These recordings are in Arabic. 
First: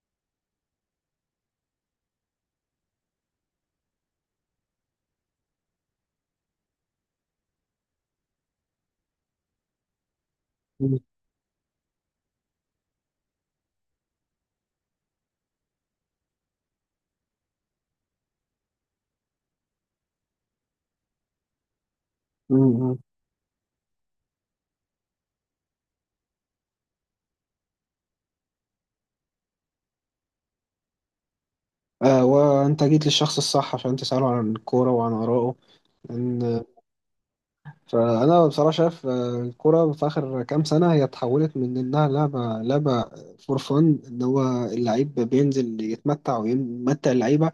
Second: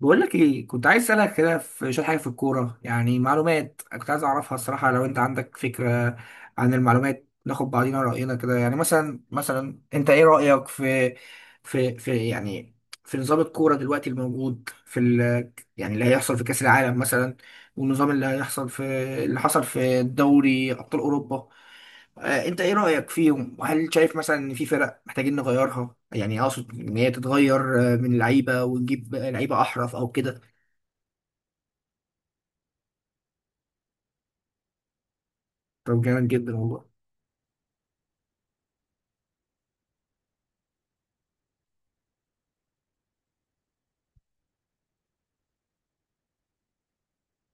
بقول لك ايه، كنت عايز اسالك كده في شويه حاجه في الكوره. يعني معلومات كنت عايز اعرفها الصراحه، لو انت عندك فكره عن المعلومات ناخد بعضينا راينا كده. يعني مثلا انت ايه رايك مم. في في نظام الكوره دلوقتي الموجود في ال يعني اللي هيحصل في كاس العالم مثلا، والنظام اللي هيحصل في اللي حصل في دوري ابطال اوروبا. انت ايه مم. رأيك فيهم؟ وهل شايف مثلا ان في فرق محتاجين نغيرها؟ يعني اقصد ان هي تتغير، من لعيبة ونجيب لعيبة احرف او كده. آه وأنت جيت للشخص الصح عشان تسأله عن الكورة وعن آرائه، طب جامد جدا لأن والله. بصراحة شايف الكرة في آخر كام سنة هي اتحولت من إنها لعبة فور فن، إن هو اللعيب بينزل يتمتع ويمتع اللعيبة،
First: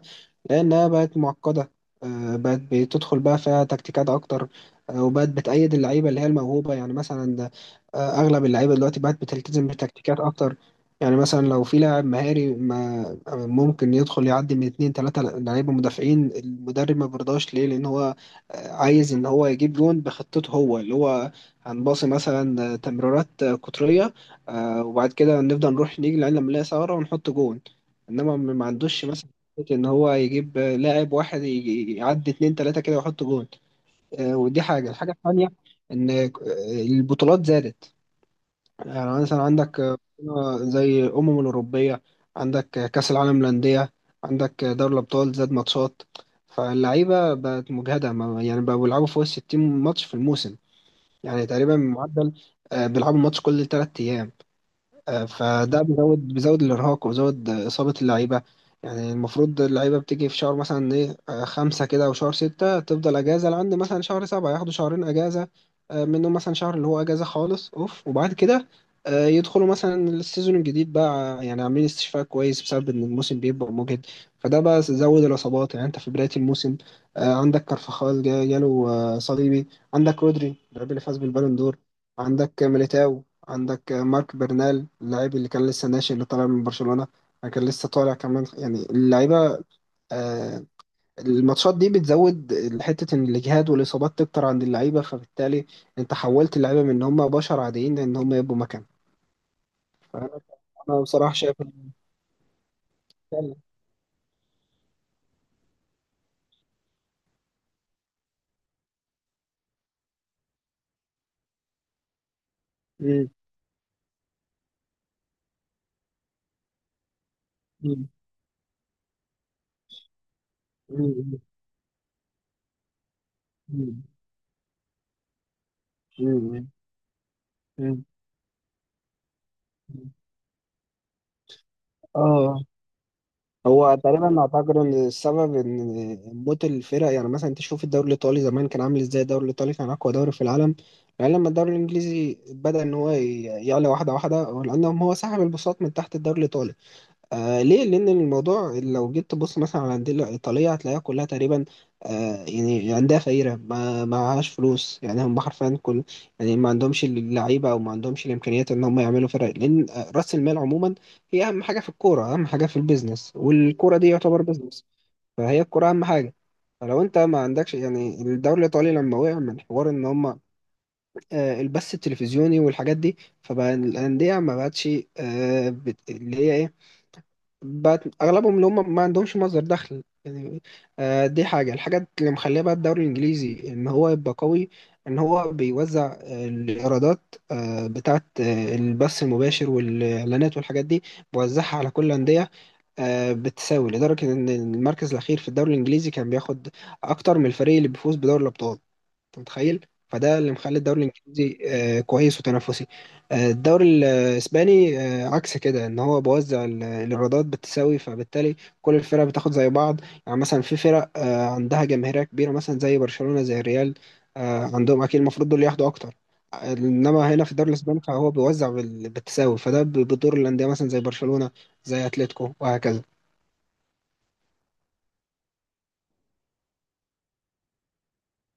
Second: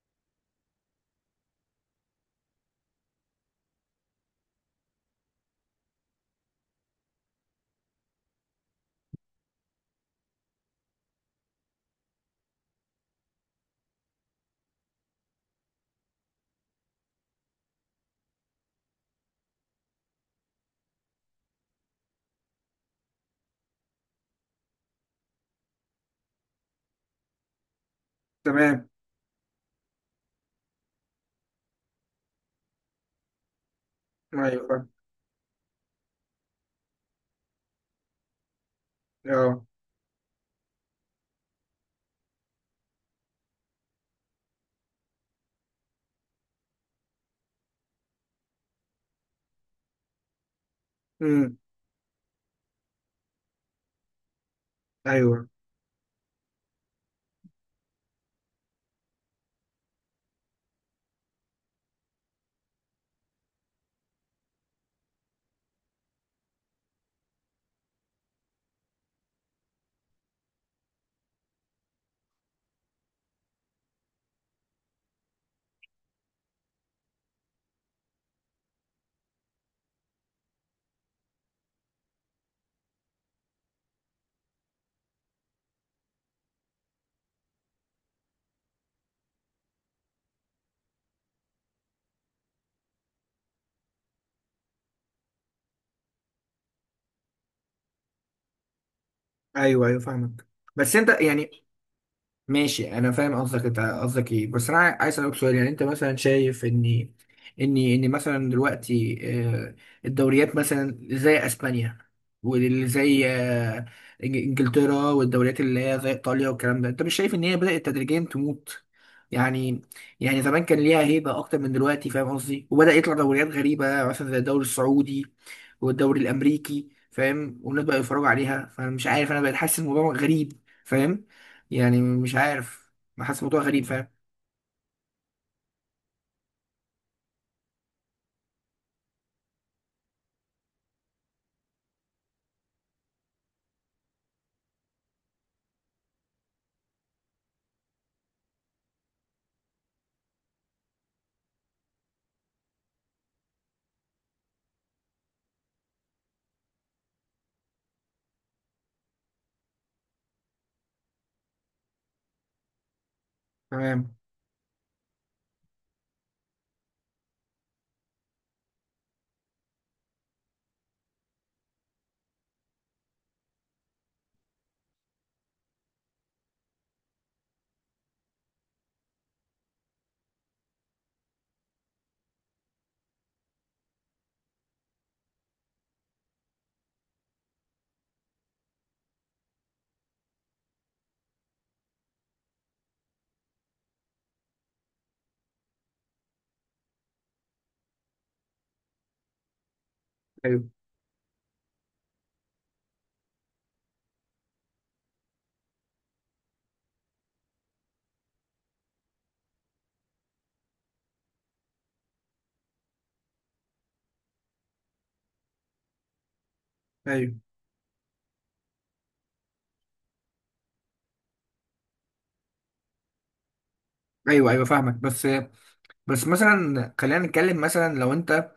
لأنها بقت معقدة. بقت بتدخل بقى فيها تكتيكات أكتر. وبقت بتأيد اللعيبة اللي هي الموهوبة، يعني مثلا أغلب اللعيبة دلوقتي بقت بتلتزم بتكتيكات أكتر. يعني مثلا لو في لاعب مهاري ما ممكن يدخل يعدي من اتنين تلاتة لعيبة مدافعين، المدرب ما بيرضاش ليه لأن هو عايز ان هو يجيب جون بخطته، هو اللي هو هنباصي مثلا تمريرات قطريه. وبعد كده نفضل نروح نيجي لعين لما نلاقي ثغره ونحط جون. انما ما تمام. عندوش مثلا فكرة ان هو يجيب لاعب واحد يعدي اتنين تلاته كده ويحط جون. ودي ايوه فاهم. الحاجه الثانيه ان البطولات زادت. يعني مثلا اه. عندك زي الأمم الأوروبية، عندك كأس العالم للأندية، عندك دوري الأبطال زاد ماتشات. فاللعيبة بقت مجهدة، يعني بقوا بيلعبوا فوق 60 ماتش في الموسم. يعني امم. تقريبا معدل بيلعبوا ماتش كل 3 أيام. ايوه. فده بيزود الارهاق وبيزود اصابه اللعيبه. يعني المفروض اللعيبه بتيجي في شهر مثلا ايه خمسة كده او شهر ستة، تفضل اجازه لعند مثلا شهر سبعة، ياخدوا شهرين اجازه. منهم مثلا شهر اللي هو اجازه خالص اوف، وبعد كده يدخلوا مثلا السيزون الجديد بقى يعني عاملين استشفاء كويس، بسبب ان الموسم بيبقى مجهد. فده بقى زود الاصابات. يعني انت في بدايه الموسم عندك كارفاخال جاله صليبي، عندك رودري اللاعب اللي فاز بالبالون دور، عندك ميليتاو، عندك مارك برنال اللاعب اللي كان لسه ناشئ اللي طالع من برشلونة، كان لسه طالع كمان. يعني اللعيبة آه، الماتشات دي بتزود حتة إن الإجهاد والإصابات تكتر عند اللعيبة، فبالتالي أنت حولت اللعيبة من إن هم بشر عاديين لإن هم يبقوا مكان. ايوه. ايوه فأنا فاهمك بس. أنا انت بصراحة يعني شايف إن ماشي انا فاهم فعلاً- قصدك، انت قصدك ايه؟ بس انا عايز اسالك سؤال. يعني انت مثلا شايف ان مثلا دلوقتي آه، الدوريات مثلا زي اسبانيا، واللي زي مم. انجلترا والدوريات اللي هي زي ايطاليا والكلام ده، انت مش شايف ان هي بدات مم. تدريجيا تموت؟ يعني، يعني زمان كان ليها هيبه مم. اكتر من دلوقتي، فاهم قصدي؟ وبدا يطلع دوريات غريبه مم. مثلا زي الدوري السعودي والدوري مم. الامريكي، فاهم؟ والناس بقى مم. يتفرجوا عليها. فانا مش عارف، انا بقيت حاسس الموضوع مم. غريب، فاهم؟ يعني مش آه عارف، بحس الموضوع غريب، هو فاهم؟ تقريبا اعتقد ان السبب ان موت الفرق. يعني مثلا انت شوف الدوري الايطالي زمان كان عامل ازاي، الدوري الايطالي كان اقوى دوري في العالم. يعني لما الدوري الانجليزي بدا ان هو يعلى واحده واحده، لانهم هو سحب البساط من تحت الدوري الايطالي. آه ليه؟ لأن الموضوع لو جيت تبص مثلا على الأندية الإيطالية هتلاقيها كلها تقريبا يعني عندها فقيرة، ما معهاش فلوس. يعني هم حرفيا كل، يعني ما عندهمش اللعيبة أو ما عندهمش الإمكانيات إن هم يعملوا فرق، لأن رأس المال عموما هي أهم حاجة في الكورة، أهم حاجة في البيزنس، والكورة دي تمام. يعتبر بيزنس. فهي الكورة أهم حاجة. فلو انت ما عندكش، يعني الدوري الايطالي لما وقع من حوار ان هم البث التلفزيوني والحاجات دي، فبقى الانديه ما بقتش اللي هي ايه، بقت اغلبهم اللي هم ما عندهمش مصدر دخل. يعني دي الحاجه اللي مخليه بقى الدوري الانجليزي ان هو يبقى قوي، ان هو بيوزع الايرادات بتاعه البث المباشر والاعلانات والحاجات دي، بيوزعها على كل الانديه بتساوي، لدرجه ان المركز الاخير في الدوري الانجليزي كان بياخد اكتر من الفريق اللي بيفوز بدوري الابطال. انت متخيل؟ فده اللي ايوه. مخلي الدوري الانجليزي كويس وتنافسي. الدوري الاسباني عكس كده، ان هو بوزع الايرادات بالتساوي، فبالتالي كل الفرق بتاخد زي بعض. يعني مثلا في فرق عندها جماهيريه كبيره مثلا زي برشلونه، زي الريال، عندهم اكيد المفروض دول ياخدوا اكتر. انما ايوه. هنا في الدوري الاسباني فهو بيوزع بالتساوي، فده بيضر الانديه مثلا زي برشلونه، زي اتلتيكو وهكذا. ايوه. ايوه فاهمك. بس مثلا خلينا نتكلم. مثلا لو انت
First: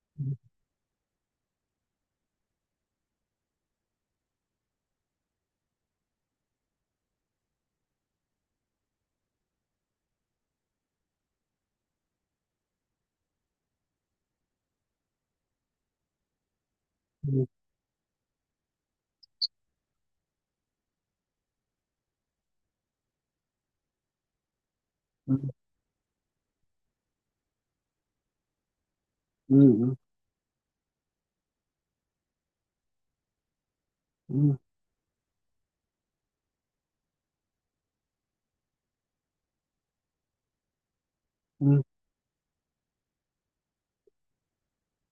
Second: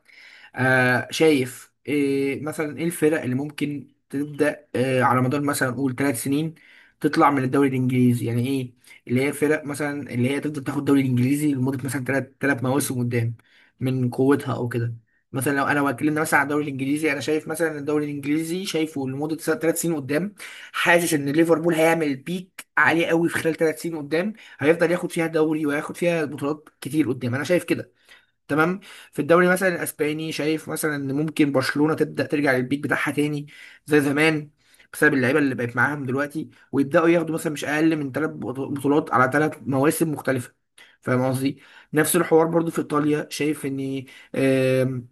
شايف إيه مثلا، ايه الفرق اللي ممكن تبدأ على مدار مثلا نقول 3 سنين تطلع من الدوري الانجليزي؟ يعني ايه اللي هي فرق مثلا اللي هي تفضل تاخد الدوري الانجليزي لمدة مثلا ثلاث مواسم قدام من قوتها او كده. مثلا لو انا اتكلمنا مثلا على الدوري الانجليزي، انا شايف مثلا الدوري الانجليزي شايفه لمدة 3 سنين قدام. حاسس ان ليفربول هيعمل بيك عالي قوي في خلال 3 سنين قدام، هيفضل ياخد فيها مم. دوري وياخد فيها بطولات كتير قدام. انا شايف كده، تمام. في الدوري مم. مثلا مم. الاسباني شايف مثلا ان ممكن برشلونه تبدا ترجع للبيك بتاعها تاني زي زمان، مم. بسبب اللعيبه اللي بقت معاهم دلوقتي، ويبداوا ياخدوا مثلا مش اقل من 3 بطولات على 3 مواسم مختلفه، فاهم قصدي؟ مم. نفس الحوار برضو في ايطاليا، شايف ان آم،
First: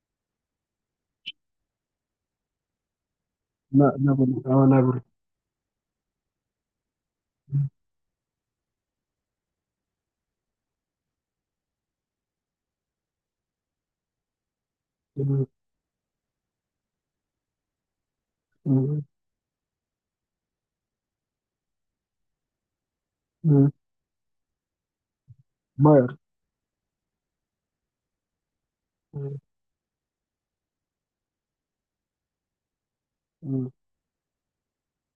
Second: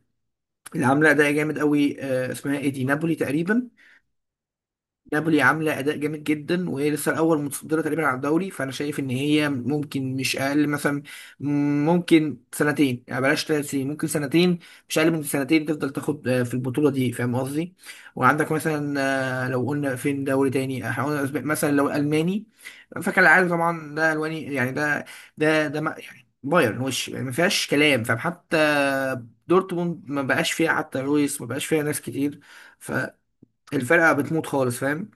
اللي عامله ده جامد قوي اسمها ايه دي، نابولي تقريبا. لا نابولي، اه نابولي. نابولي عامله اداء جامد جدا، وهي لسه الاول متصدره تقريبا على الدوري، فانا شايف ان هي ممكن مش اقل مثلا، ممكن سنتين، يعني بلاش 3 سنين، ممكن سنتين، مش اقل من مم. سنتين تفضل تاخد في البطوله دي، فاهم قصدي؟ وعندك مثلا مم. لو قلنا فين دوري تاني هقول أسباني. مثلا لو الماني، فكالعاده مم. طبعا ده الواني، يعني ده ده ده ما- باير. يعني بايرن وش، يعني ما فيهاش كلام، فاهم؟ حتى مم. دورتموند ما بقاش فيها، حتى لويس ما بقاش فيها، ناس كتير. مم. فالفرقه بتموت خالص، فاهم؟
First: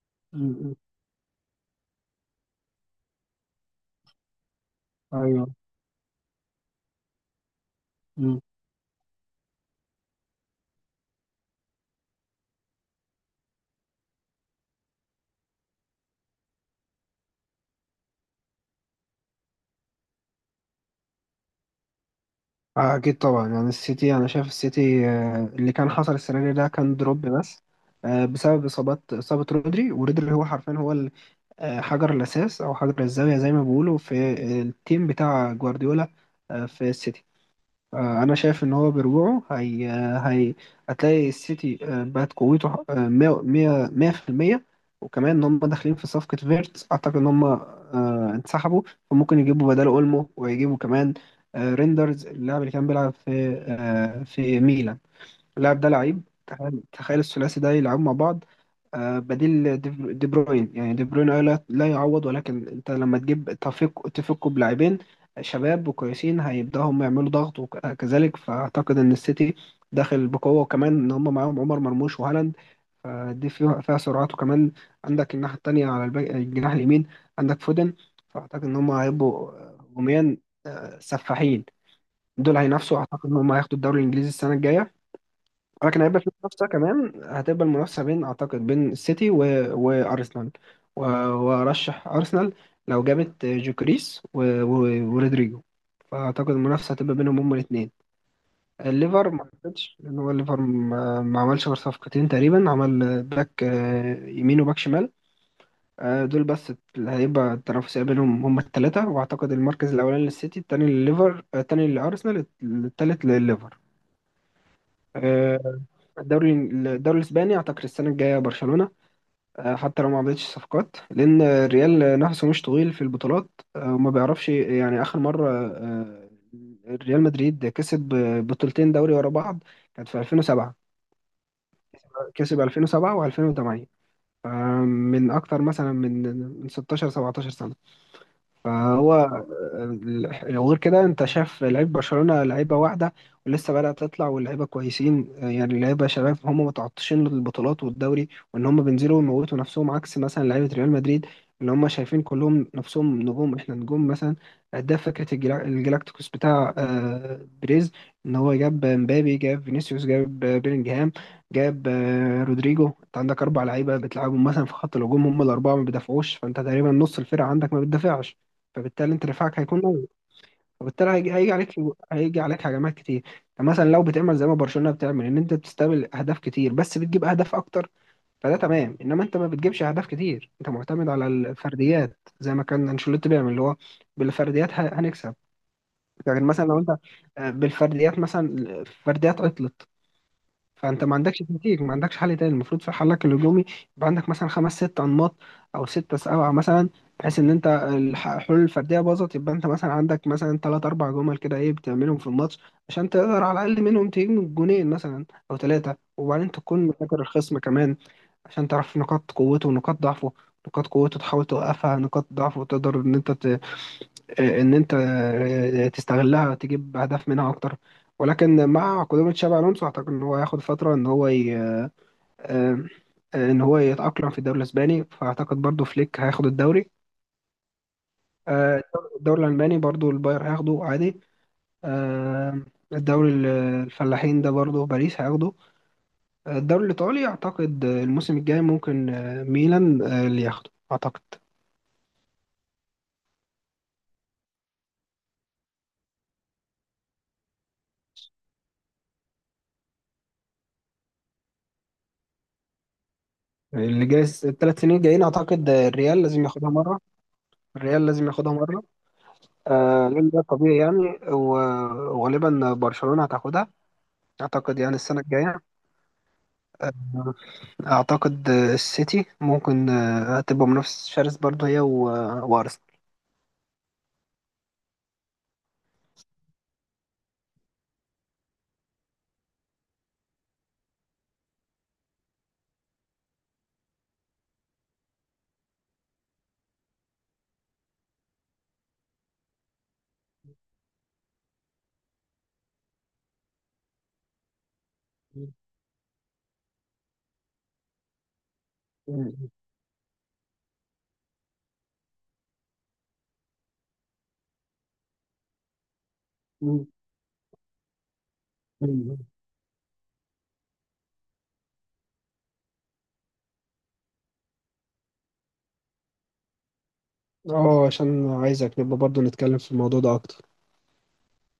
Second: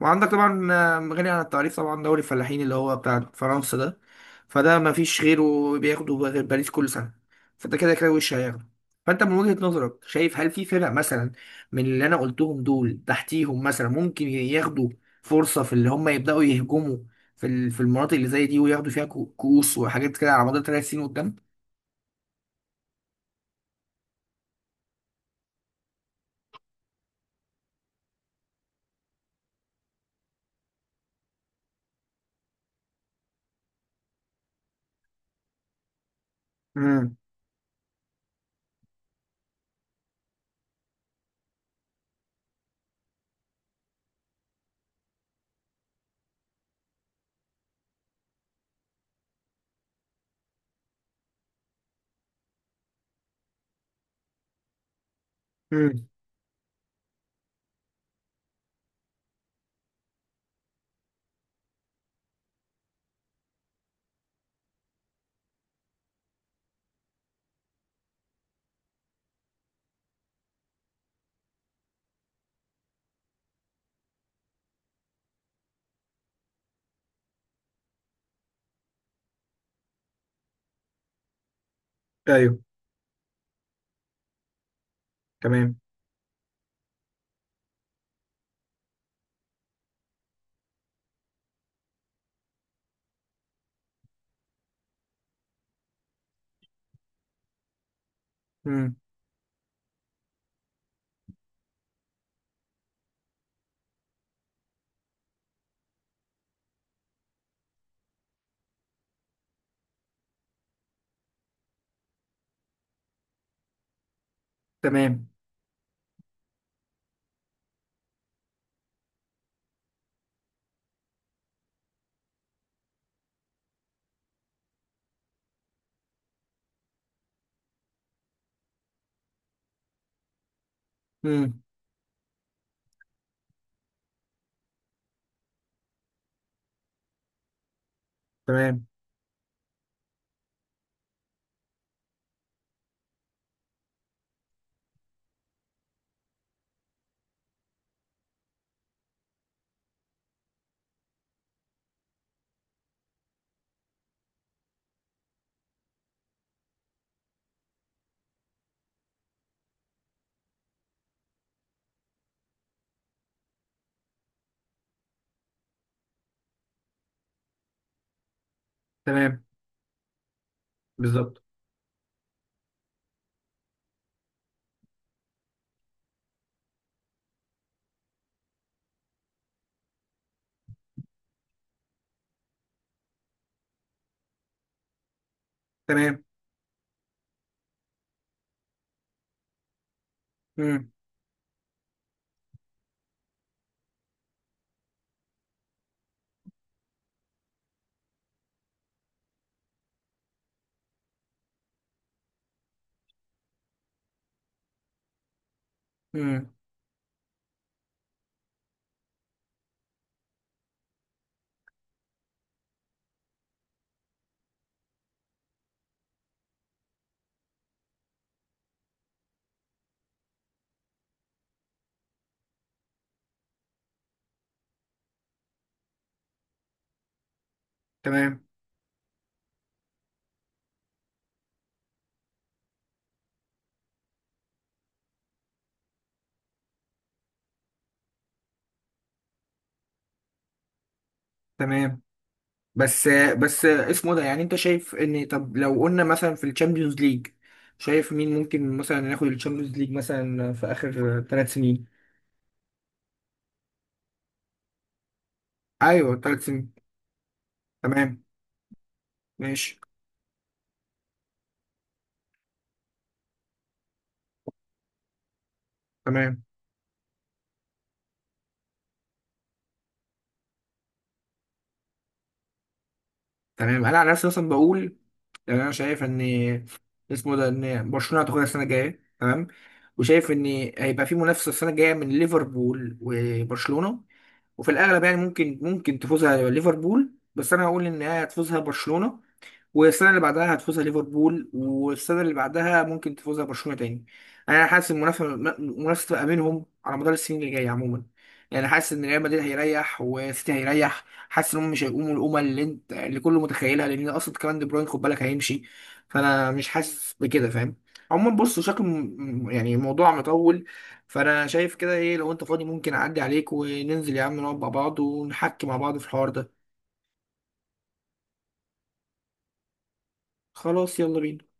وعندك طبعا مم. غني عن التعريف طبعا، دوري الفلاحين اللي هو بتاع فرنسا ده، فده ما فيش غيره ايوه. بياخده غير باريس كل سنة. فانت كده كده وش مم. هياخده. فانت من وجهة نظرك شايف هل في فرق مثلا من اللي انا قلتهم دول تحتيهم مثلا ممكن ياخدوا فرصة في اللي هم يبدأوا يهجموا في في المناطق اللي زي دي، وياخدوا فيها كؤوس وحاجات كده على مدار 3 سنين قدام؟ اكيد طبعا. يعني السيتي، انا شايف السيتي اللي كان حصل السنه دي ده كان دروب بس بسبب اصابات، اصابه رودري. ورودري هو حرفيا هو حجر الاساس او حجر الزاويه زي ما بيقولوا في التيم بتاع جوارديولا في امم. السيتي. انا شايف ان هو برجوعه هي هي هتلاقي السيتي بقت قوته 100 100 100%، وكمان ان هم داخلين في صفقة فيرتس اعتقد ان هم انسحبوا، فممكن يجيبوا بداله اولمو، ويجيبوا كمان ريندرز اللاعب اللي كان بيلعب في في ميلان. اللاعب ده امم. لعيب، تخيل تخيل الثلاثي ده يلعبوا مع بعض بديل دي بروين. يعني دي بروين آه لا لا يعوض، ولكن انت لما تجيب تفكوا بلاعبين شباب وكويسين هيبدأوا هم يعملوا ضغط وكذلك، فأعتقد إن السيتي داخل بقوة، وكمان إن هم معاهم عمر مرموش وهالاند، فدي فيها فيها سرعات. وكمان عندك الناحية التانية على الجناح اليمين عندك فودن. فأعتقد إن هم هيبقوا هجوميا سفاحين. دول ايوه. هينافسوا، أعتقد إن هم هياخدوا الدوري الإنجليزي السنة الجاية. تمام. ولكن هيبقى في منافسة كمان، هتبقى المنافسة بين، أعتقد بين السيتي و... وأرسنال. و... وأرشح أرسنال لو جابت جوكريس و... و... ورودريجو. فأعتقد المنافسة هتبقى بينهم هما الاتنين. امم. الليفر ما أعتقدش، لأن هو الليفر ما عملش غير صفقتين تقريبا، عمل باك يمين وباك شمال. دول بس. اللي هيبقى التنافسية بينهم هما التلاتة، وأعتقد المركز الأولاني للسيتي، التاني للليفر، التاني لأرسنال، التالت للليفر. تمام. آه، الدوري الدوري الاسباني اعتقد السنه الجايه برشلونه حتى لو ما عملتش صفقات، لان الريال نفسه مش طويل في البطولات وما بيعرفش. يعني اخر مره آه، ريال مدريد كسب بطولتين دوري ورا بعض كانت في 2007، امم. كسب 2007 و2008، من اكتر مثلا من 16 17 سنه. تمام. فهو وغير كده انت شايف لعيب برشلونة لعيبة واحدة ولسه بدأت تطلع، واللعيبة كويسين يعني لعيبة شباب هم متعطشين للبطولات والدوري، وان هم بينزلوا ويموتوا نفسهم، عكس مثلا لعيبة ريال مدريد اللي هم شايفين كلهم نفسهم نجوم، احنا نجوم مثلا. ده فكرة الجلاكتيكوس بتاع بريز، ان هو جاب مبابي، جاب فينيسيوس، جاب بيلينجهام، جاب رودريجو. انت عندك اربع لعيبه بتلعبهم مثلا في خط الهجوم، هم الاربعه ما بيدافعوش، فانت تقريبا نص الفرقه عندك ما بتدافعش، فبالتالي انت تمام. دفاعك هيكون قوي، فبالتالي هيجي, بالظبط. هيجي عليك، هيجي عليك هجمات كتير. فمثلا لو بتعمل زي ما برشلونة بتعمل ان انت بتستقبل اهداف كتير بس بتجيب اهداف اكتر، فده تمام، انما انت ما بتجيبش اهداف كتير، انت معتمد على الفرديات زي ما كان انشيلوتي بيعمل، اللي هو بالفرديات هنكسب. تمام. لكن مثلا لو انت بالفرديات، مثلا الفرديات عطلت، امم. فانت ما عندكش تكتيك، ما عندكش حل تاني. المفروض في حلك الهجومي يبقى عندك مثلا خمس ست انماط او ستة سبعة مثلا، بحيث ان انت الحلول الفرديه باظت، يبقى انت مثلا عندك مثلا ثلاث اربع جمل كده ايه بتعملهم في الماتش عشان تقدر على الاقل منهم تجيب جونين مثلا او ثلاثه، امم. وبعدين تكون مذاكر الخصم كمان عشان تعرف نقاط قوته ونقاط ضعفه. نقاط قوته تحاول توقفها، نقاط ضعفه تقدر ان انت تستغلها تجيب اهداف منها اكتر. ولكن مع قدوم تشابي الونسو اعتقد ان هو هياخد فتره ان هو يتاقلم في الدوري الاسباني، فاعتقد برضو فليك هياخد الدوري. تمام. آه، الدوري الالماني برضو الباير هياخده عادي. آه، الدوري الفلاحين ده برضو باريس هياخده. الدوري الايطالي اعتقد الموسم الجاي ممكن ميلان اللي ياخده اعتقد. تمام. بس بس اسمه ده، يعني انت شايف ان، طب لو قلنا مثلا في الشامبيونز ليج، شايف مين ممكن مثلا ناخد الشامبيونز ليج مثلا في اخر 3 سنين؟ اللي جاي الثلاث سنين جايين اعتقد ايوه الريال ثلاث لازم ياخدها سنين مره، الريال تمام. لازم ياخدها مره. ماشي. آه لان ده طبيعي يعني، وغالبا برشلونه هتاخدها اعتقد، يعني السنه الجايه. تمام. آه، اعتقد السيتي ممكن هتبقى منافس شرس برضه هي وارسنال. تمام انا على نفسي مثلا بقول، يعني انا شايف ان اسمه ده، ان برشلونه هتاخدها السنه الجايه، تمام. وشايف ان هيبقى في منافسه السنه الجايه من ليفربول وبرشلونه، وفي الاغلب يعني ممكن تفوزها ليفربول، بس انا هقول ان هي هتفوزها برشلونه، والسنه اللي بعدها هتفوزها ليفربول، والسنه اللي بعدها ممكن تفوزها برشلونه تاني. انا حاسس المنافسه تبقى بينهم على مدار السنين اللي جايه عموما. يعني حاسس ان ريال مدريد م- هيريح، وسيتي هيريح. حاسس ان هم مش هيقوموا القومه اللي انت اللي كله متخيلها، لان اصلا كمان دي بروين خد بالك هيمشي. فانا مش م- م- حاسس بكده، فاهم؟ عموما بص شكله م. يعني موضوع مطول. فانا شايف كده، ايه لو انت فاضي ممكن اعدي عليك وننزل يا عم نقعد مع بعض ونحكي مع بعض في الحوار ده؟ اه عشان عايزك نبقى برضه نتكلم في الموضوع ده اكتر. خلاص يلا بينا.